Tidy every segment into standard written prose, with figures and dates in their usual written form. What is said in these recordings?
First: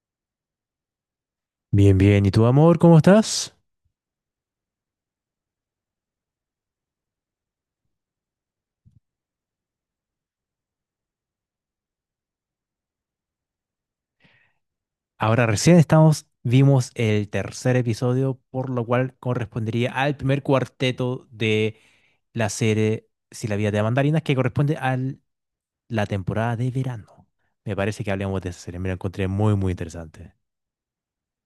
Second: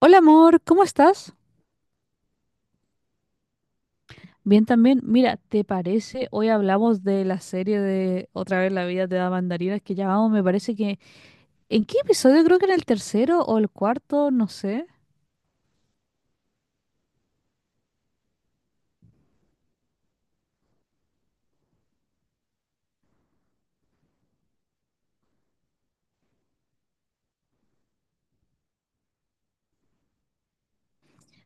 Hola amor, ¿cómo estás? Bien, bien. ¿Y tú, amor, cómo estás? Bien también. Mira, ¿te parece? Hoy hablamos de la serie de Otra vez la vida te da mandarinas que ya vamos, me parece que... ¿En qué episodio? Creo que en el tercero o el cuarto, no sé. Ahora recién estamos, vimos el tercer episodio, por lo cual correspondería al primer cuarteto de la serie Si la vida te da mandarinas, que corresponde a la temporada de verano. Me parece que hablemos de esa serie. Me la encontré muy, muy interesante.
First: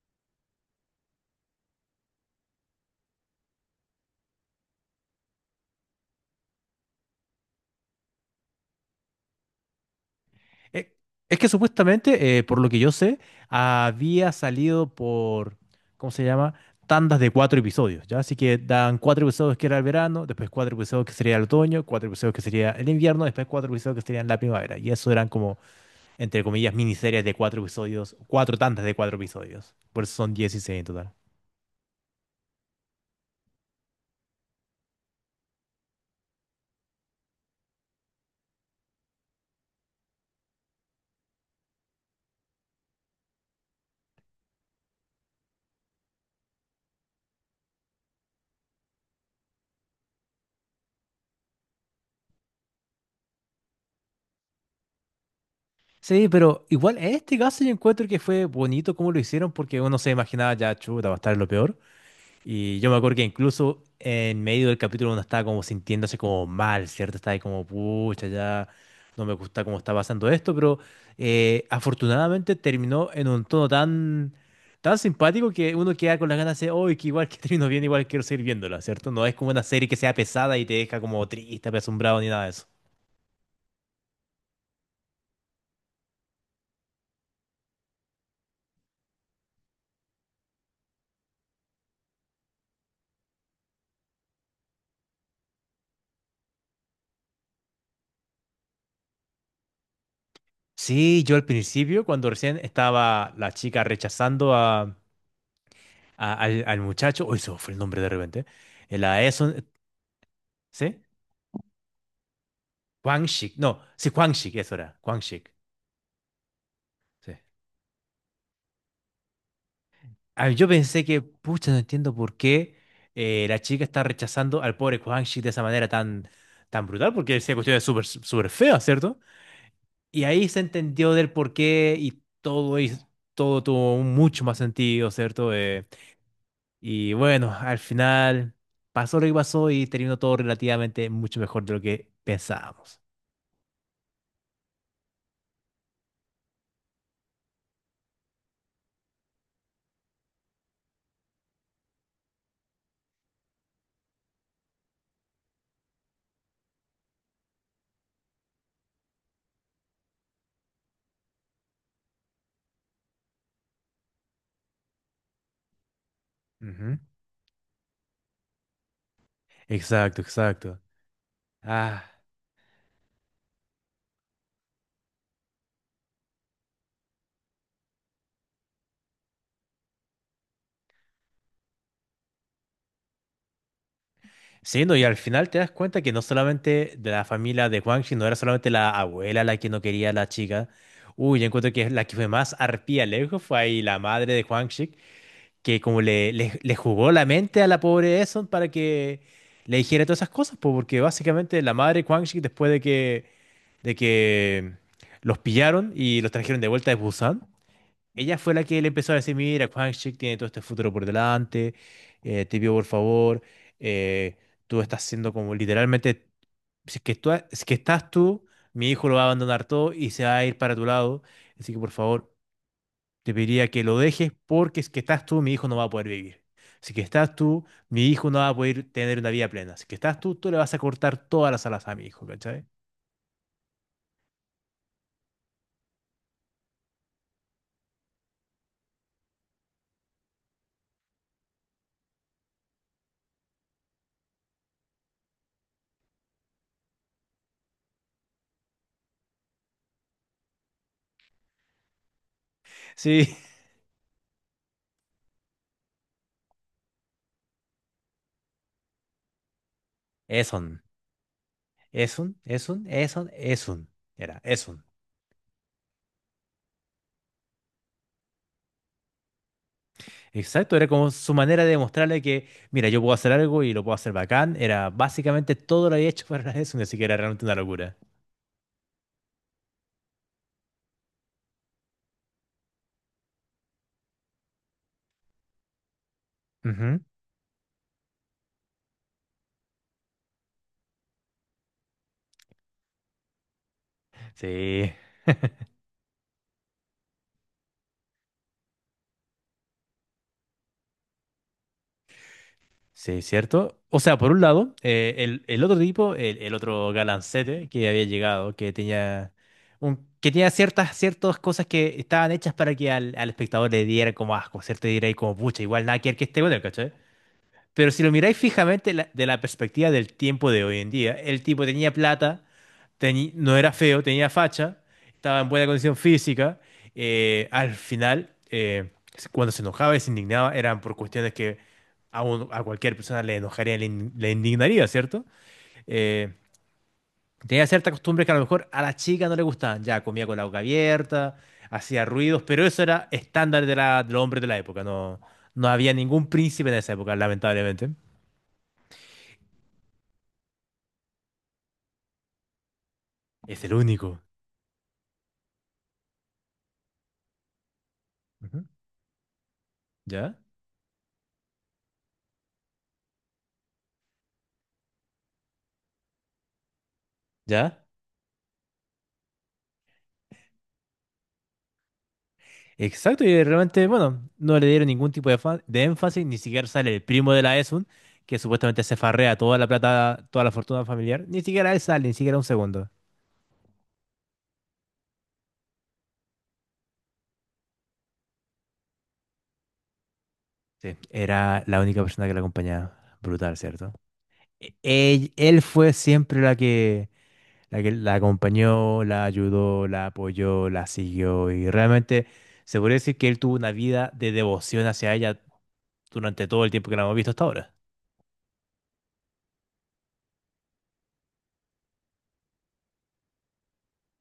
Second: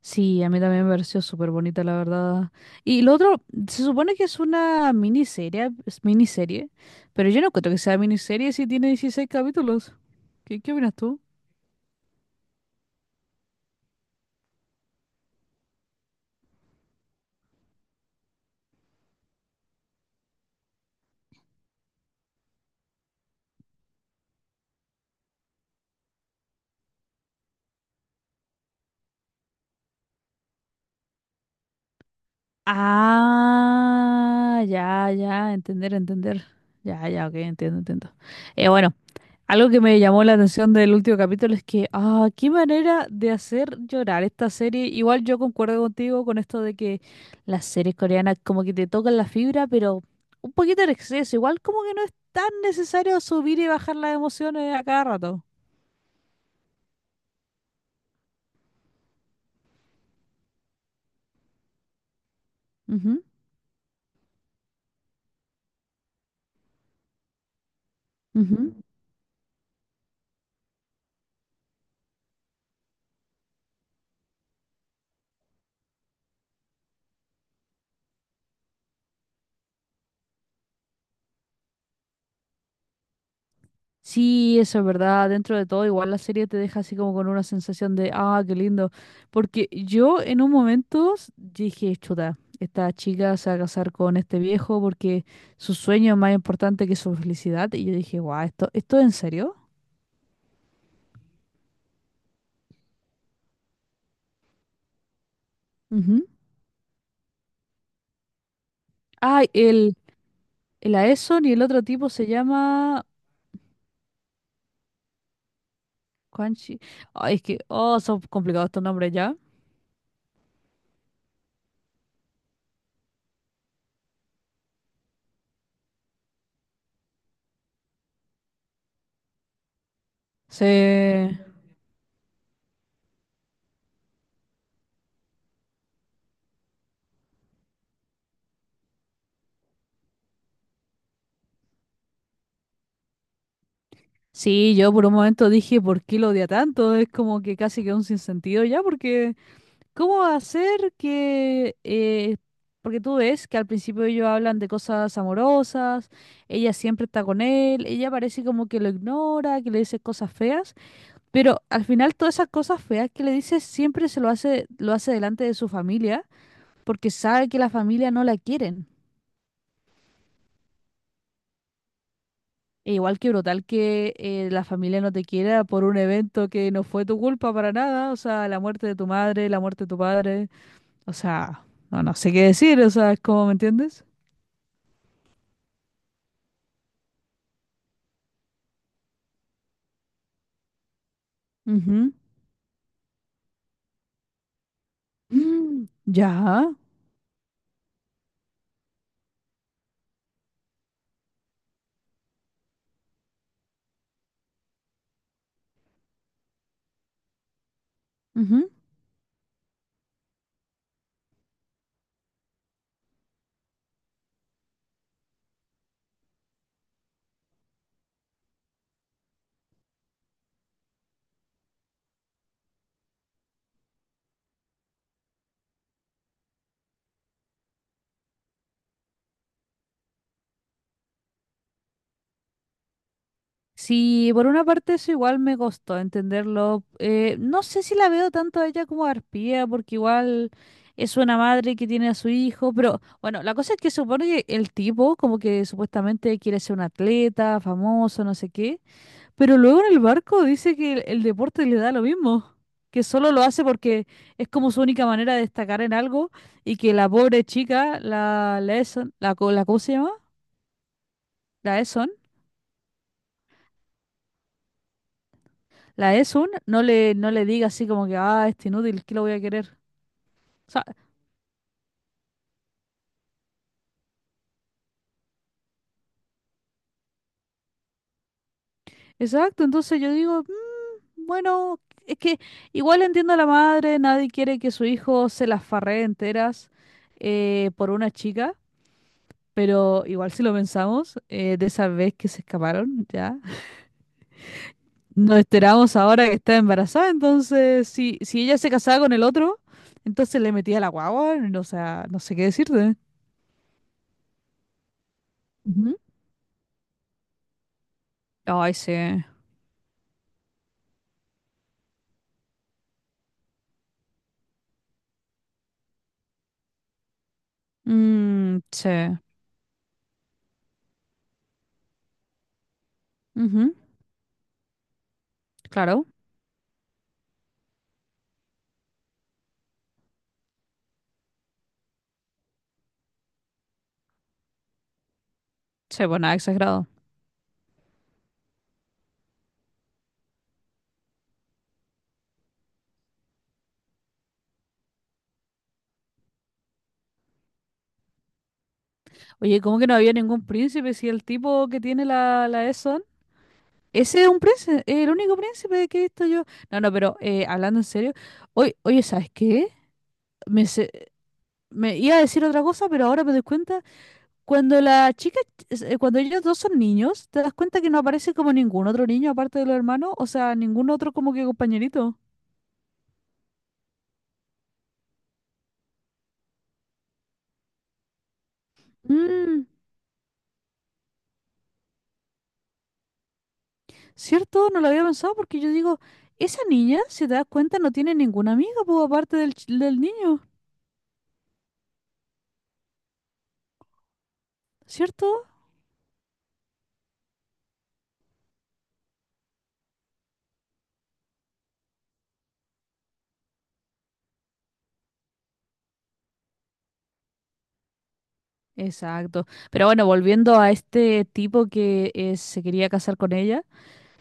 Sí, a mí también me pareció súper bonita, la verdad. Y lo otro, se supone que es una miniserie, es miniserie, pero yo no encuentro que sea miniserie si tiene 16 capítulos. ¿Qué Eh, opinas tú? Es que supuestamente, por lo que yo sé, había salido por, ¿cómo se llama? Tandas de cuatro episodios, ¿ya? Así que dan cuatro episodios que era el verano, después cuatro episodios que sería el otoño, cuatro episodios que sería el invierno, después cuatro episodios que serían la primavera. Y eso eran como, entre comillas, miniseries de cuatro episodios, cuatro tandas de cuatro episodios. Por eso son 16 en total. Ah, ya, ya, entender, entender. Ya, ya, ok, entiendo, entiendo. Bueno, algo que me llamó la atención del último capítulo es que, ah, qué manera de hacer llorar esta serie. Igual yo concuerdo contigo con esto de que las series coreanas como que te tocan la fibra, pero un poquito en exceso. Igual como que no es tan necesario subir y bajar las emociones a cada rato. Sí, pero igual en este caso yo encuentro que fue bonito como lo hicieron porque uno se imaginaba ya, chuta, va a estar lo peor. Y yo me acuerdo que Ujú, incluso en medio del capítulo uno estaba como sintiéndose como mal, ¿cierto? Estaba ahí como, pucha, ya ujú. no me gusta cómo está pasando esto, pero afortunadamente terminó en un tono tan, tan simpático que uno queda con las ganas de, oh, que igual que terminó bien, igual quiero seguir viéndola, ¿cierto? No es como una serie que sea pesada y te deja como triste, apesumbrado ni nada de eso. Sí, eso es verdad. Dentro de todo, igual la serie te deja así como con una sensación de, ah, qué lindo. Porque yo en un momento dije, chuta, esta chica se va a casar con este viejo porque su sueño es más importante que su felicidad. Y yo dije, guau, ¿esto es en serio? Sí, yo al principio, cuando recién estaba la chica rechazando a, Ujú. a- al, al muchacho, uy, se me fue el nombre de repente, la Ah, Eson, el ¿sí? Aeson y el otro tipo se llama Quanshik, no, sí, Quanshik, eso era, Quanshik. Quanchi. Sí. Ay, es que, oh, son complicados estos nombres ya. Ah, yo pensé que, pucha, no entiendo por qué la chica está rechazando al pobre Quanshik de esa manera tan, tan brutal, porque esa cuestión es súper, súper fea, ¿cierto? Y ahí se entendió del Sí, por qué y todo, todo tuvo un mucho más sentido, ¿cierto? Y bueno, al final pasó lo que pasó y terminó todo relativamente mucho mejor de lo que pensábamos. sí, yo por un momento dije, ¿por qué lo odia tanto? Es como que casi que un sinsentido ya, porque... ¿Cómo va a ser que, porque tú ves que al principio ellos hablan de cosas amorosas, ella siempre está con él, ella parece como que lo ignora, que le dice cosas feas, pero al final todas esas cosas feas que le dice siempre se lo hace delante de su familia, Ujú. porque sabe que la familia no la quieren. Exacto, exacto. Ah. E igual que brutal que la familia no te quiera por un evento que no fue tu culpa para nada, o sea, la muerte de tu madre, la muerte de tu padre, o sea, no sé qué decir, o sea, ¿cómo ¿me entiendes? Sí, no, y al final te das cuenta que no solamente de la familia de Huangxi, no era solamente la abuela la que no quería a la chica. Uy, yo encuentro que la Ujú. que fue más arpía lejos fue ahí la madre de Huangxi, que Mm, como le, le, ya, le jugó la mente a la pobre Eson para que le dijera todas esas cosas, po, porque básicamente la madre de Huangxi, después de que los pillaron y los trajeron de vuelta de Busan, ella fue la ujú. que le empezó a decir, mira, Kwangchuk tiene todo este futuro por delante, te pido por favor, eh, tú estás siendo como literalmente, si es que tú, si es que estás tú, mi hijo lo va a abandonar todo y se va a ir para tu lado, así que por favor, te pediría que lo dejes porque si es que estás tú, mi hijo no va a poder vivir. Si es que estás tú, mi hijo no va a poder tener una vida plena. Si es que estás tú, tú le vas a cortar todas las alas a mi hijo, ¿cachai? Sí, por una parte eso igual me costó entenderlo. No sé si la veo tanto a ella como a Arpía, porque igual es una madre que tiene a su hijo, pero bueno, la cosa es que supone que el tipo como que supuestamente quiere ser un atleta, famoso, no sé qué, pero luego en el barco dice que el deporte le da lo mismo, que solo Sí, lo hace porque es como su única manera de destacar en algo y que la pobre chica, la Lesson, la, co- la ¿cómo se llama? Eson, La Eson, Eson, Eson, Eson, Eson, era Eson. la Esun no le diga así como que, ah, este inútil, ¿qué lo voy a querer? O Exacto, sea, era como su manera de demostrarle que, mira, yo puedo hacer algo y lo puedo hacer bacán. Era básicamente todo lo había hecho para eso, ni siquiera era realmente una locura. exacto, entonces yo digo, "Mm, bueno, es que igual entiendo a la madre, nadie quiere que su hijo se las farree enteras Ujú. Por una chica, pero igual si lo pensamos, de esa vez que se escaparon, ya, Sí, nos enteramos ahora que está embarazada, entonces si ella se casaba con el otro, entonces le metía la guagua, no, o sea, no sé qué decirte. sí, cierto. O sea, por un lado, el otro Ujú. tipo, el otro galancete que había llegado, Ay, sí. Que tenía ciertas cosas que estaban hechas para que al espectador le diera como asco, ¿cierto? Y diréis como, pucha, igual nada que ver que este bueno, ¿cachai? Pero si lo miráis Mm, sí. fijamente de la perspectiva del tiempo de hoy en día, el tipo tenía plata, no era Ujú, feo, tenía facha, estaba en buena condición claro. física. Al final, cuando se enojaba y se indignaba, eran por cuestiones que a cualquier persona le enojaría, le indignaría, ¿cierto? Sí, pues Eh, nada, exagerado. tenía ciertas costumbres que a lo mejor a la chica no le gustaban. Ya comía con la boca abierta, hacía ruidos, pero eso era estándar de del hombre de la época. No, no había ningún príncipe en esa época, lamentablemente. Oye, ¿cómo que no había ningún príncipe si el tipo que tiene la Eson? Es el único. Ese es un príncipe, el único príncipe que he visto yo. No, no, pero hablando en serio, Ujú. oye, oye, ¿sabes qué? ¿Ya? Me, se- me iba a decir otra cosa, pero ahora me doy cuenta, cuando la chica, cuando ellos dos son niños, te das cuenta ¿Ya? que no aparece como ningún otro niño aparte de los hermanos, o sea, ningún otro como que compañerito. Exacto, y realmente, bueno, no le dieron ningún tipo de, de énfasis, ni siquiera sale el primo de la Esun, que supuestamente se farrea toda Mm. la plata, toda la fortuna familiar, ni siquiera él sale, ni siquiera un segundo. ¿Cierto? No lo había pensado porque yo digo, esa niña, si te das cuenta, no tiene ninguna amiga, pues, aparte del niño, Sí, era la única persona que la acompañaba. Brutal, ¿cierto? E- ell- ¿cierto? él fue siempre la que la acompañó, la ayudó, la apoyó, la siguió y realmente se podría decir que él tuvo una vida de devoción hacia ella durante todo el tiempo que la hemos visto hasta ahora. Exacto. Pero bueno, volviendo a este tipo que se quería casar con ella,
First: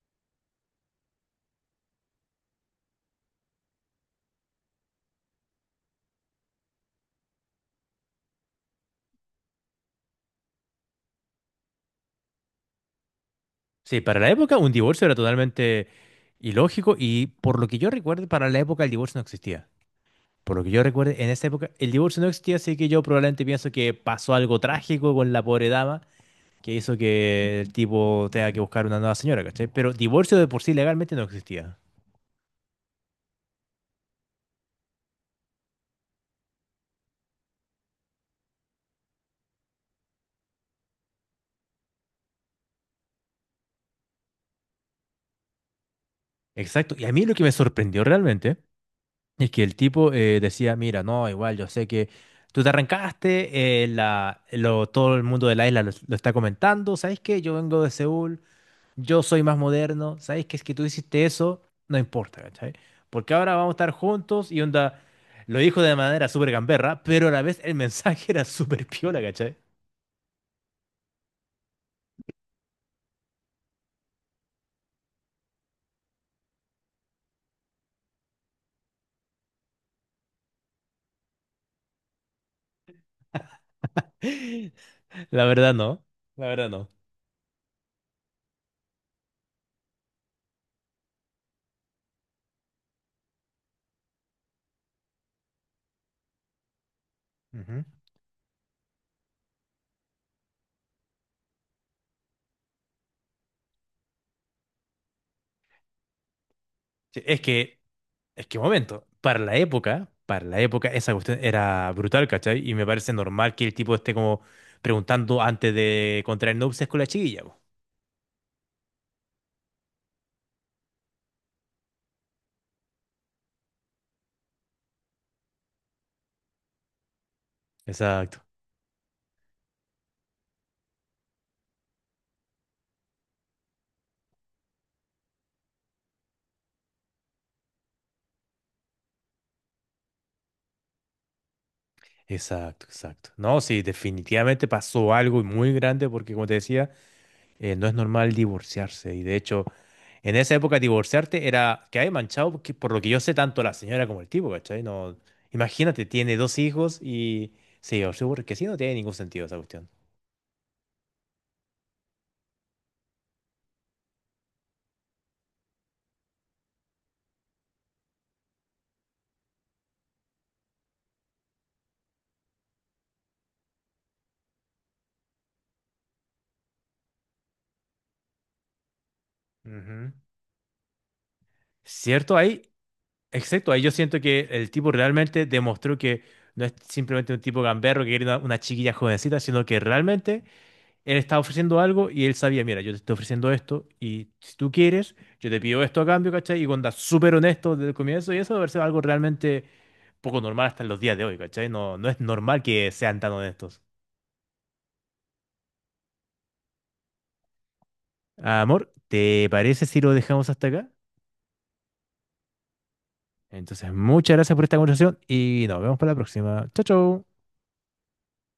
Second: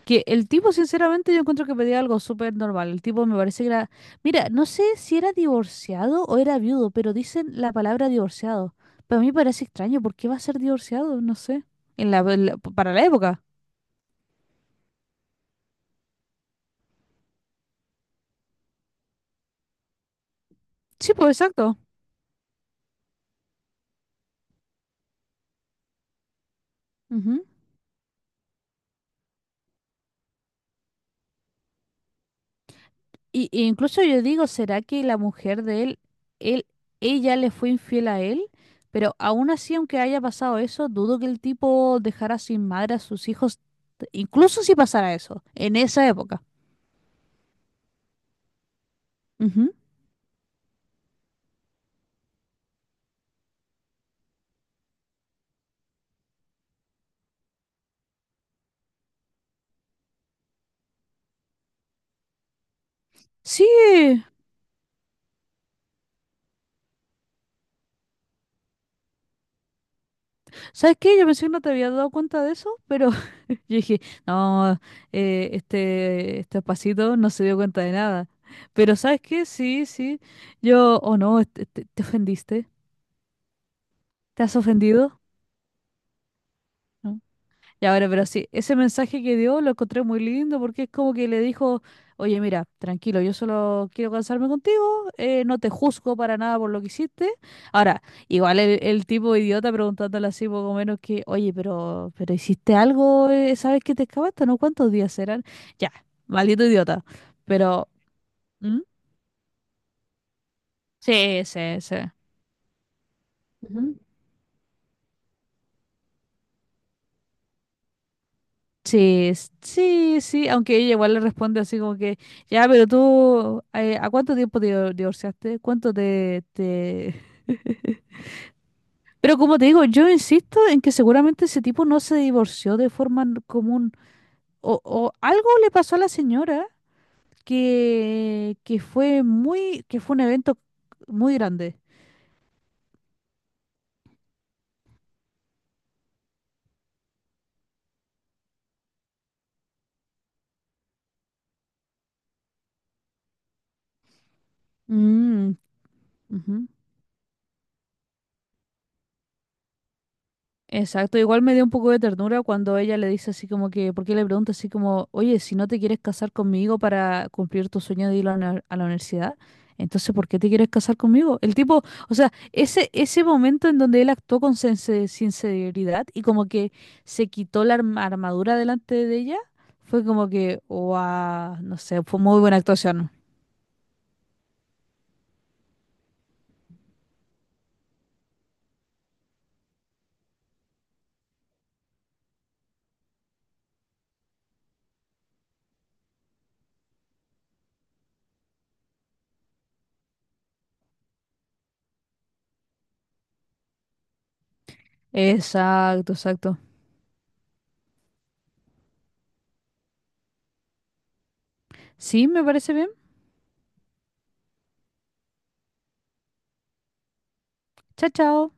que el tipo, sinceramente, yo encuentro que pedía algo súper normal. El tipo me parece que era, mira, no sé si era divorciado o era viudo, pero dicen la palabra divorciado. Para mí parece extraño, ¿por qué va a ser divorciado? No sé. Para la época. Sí, para la época un divorcio era totalmente ilógico y por lo que yo recuerdo, para la época el divorcio no existía. Por lo que yo recuerdo, Sí, pues, en esa época exacto. el divorcio no existía, así que yo probablemente pienso que pasó algo trágico con la pobre dama que hizo que el tipo tenga que buscar una nueva señora, ¿cachai? Pero divorcio de por sí legalmente no existía. Y incluso yo digo, ¿será que la mujer de él, él, ella le fue infiel a él? Pero aún así, aunque haya pasado eso, dudo que el tipo dejara sin madre a sus hijos, incluso si pasara eso, en esa época. Exacto. Y a mí lo que me sorprendió realmente es que Ujú. el tipo decía, mira, no, igual yo sé que tú te arrancaste, todo el mundo de la isla lo está comentando, ¿sabes qué? Yo vengo de Seúl, yo soy más moderno, ¿sabes? Que es que tú hiciste eso, no importa, ¿cachai? Porque ahora Sí, vamos a estar juntos y onda, lo dijo de manera súper gamberra, pero a la vez el mensaje era súper piola, ¿cachai? ¿sabes qué? Yo pensé que no te había dado cuenta de eso, pero yo dije, no, este pasito no se dio cuenta de nada. Pero ¿sabes qué? Sí, sí, yo, oh no, te ofendiste, ¿te has ofendido? La verdad no, la verdad no. ¿No? Ya, bueno, pero sí, ese mensaje que dio lo encontré muy lindo porque es como que le dijo, oye, mira, tranquilo, yo solo quiero cansarme contigo, no te juzgo para nada por lo que hiciste. Ujú. Ahora, igual el tipo idiota preguntándole así poco menos que, oye, pero hiciste algo, ¿sabes que te escapaste? ¿No? ¿Cuántos días eran? Ya, maldito idiota. Sí, Es que, Pero, es que un ¿mm? momento, para la época esa cuestión Sí, sí, era sí. brutal, ¿cachai? Y me parece normal que el tipo esté como preguntando antes de contraer nupcias con la chiquilla, po. Sí, sí, sí, aunque ella igual le responde así como que, ya, pero tú, ¿a cuánto tiempo te divorciaste? ¿Cuánto te, te... Exacto. Pero como te digo, yo insisto en que seguramente ese tipo no se divorció de forma común. O algo le pasó a la señora que fue muy, que fue un evento muy grande. Exacto, exacto. No, sí, definitivamente pasó algo muy grande porque, como te decía, no es normal divorciarse. Y de hecho, en esa época divorciarte era que hay manchado, porque, por lo que yo sé, tanto la señora como el tipo, ¿cachai? No, Mm, imagínate, tiene dos ujú. hijos y se divorció porque sí, no tiene ningún sentido esa cuestión. Exacto, igual me dio un poco de ternura cuando ella le dice así como que, porque le pregunta así como, oye, si no te quieres casar conmigo para cumplir tu sueño de ir a la, a la universidad, entonces ¿por qué te quieres casar conmigo? El tipo, o sea, ese momento en donde él actuó con sinceridad y como que se quitó la armadura delante de ella, fue Ujú. como que, wow, no sé, fue Cierto, muy buena ahí, actuación. exacto, ahí yo siento que el tipo realmente demostró que no es simplemente un tipo gamberro que quiere una chiquilla jovencita, sino que realmente él estaba ofreciendo algo y él sabía, mira, yo te estoy ofreciendo esto y si tú quieres, yo te pido esto a cambio, ¿cachai? Y cuando está súper honesto desde el comienzo y eso debe ser algo realmente poco normal hasta en los días de hoy, ¿cachai? No, no es normal que sean tan honestos. Exacto, exacto. Amor, ¿te parece si lo dejamos hasta acá? Sí, me parece bien. Entonces, muchas gracias por esta conversación y nos vemos para la próxima. Chao, chao. Chao, chao.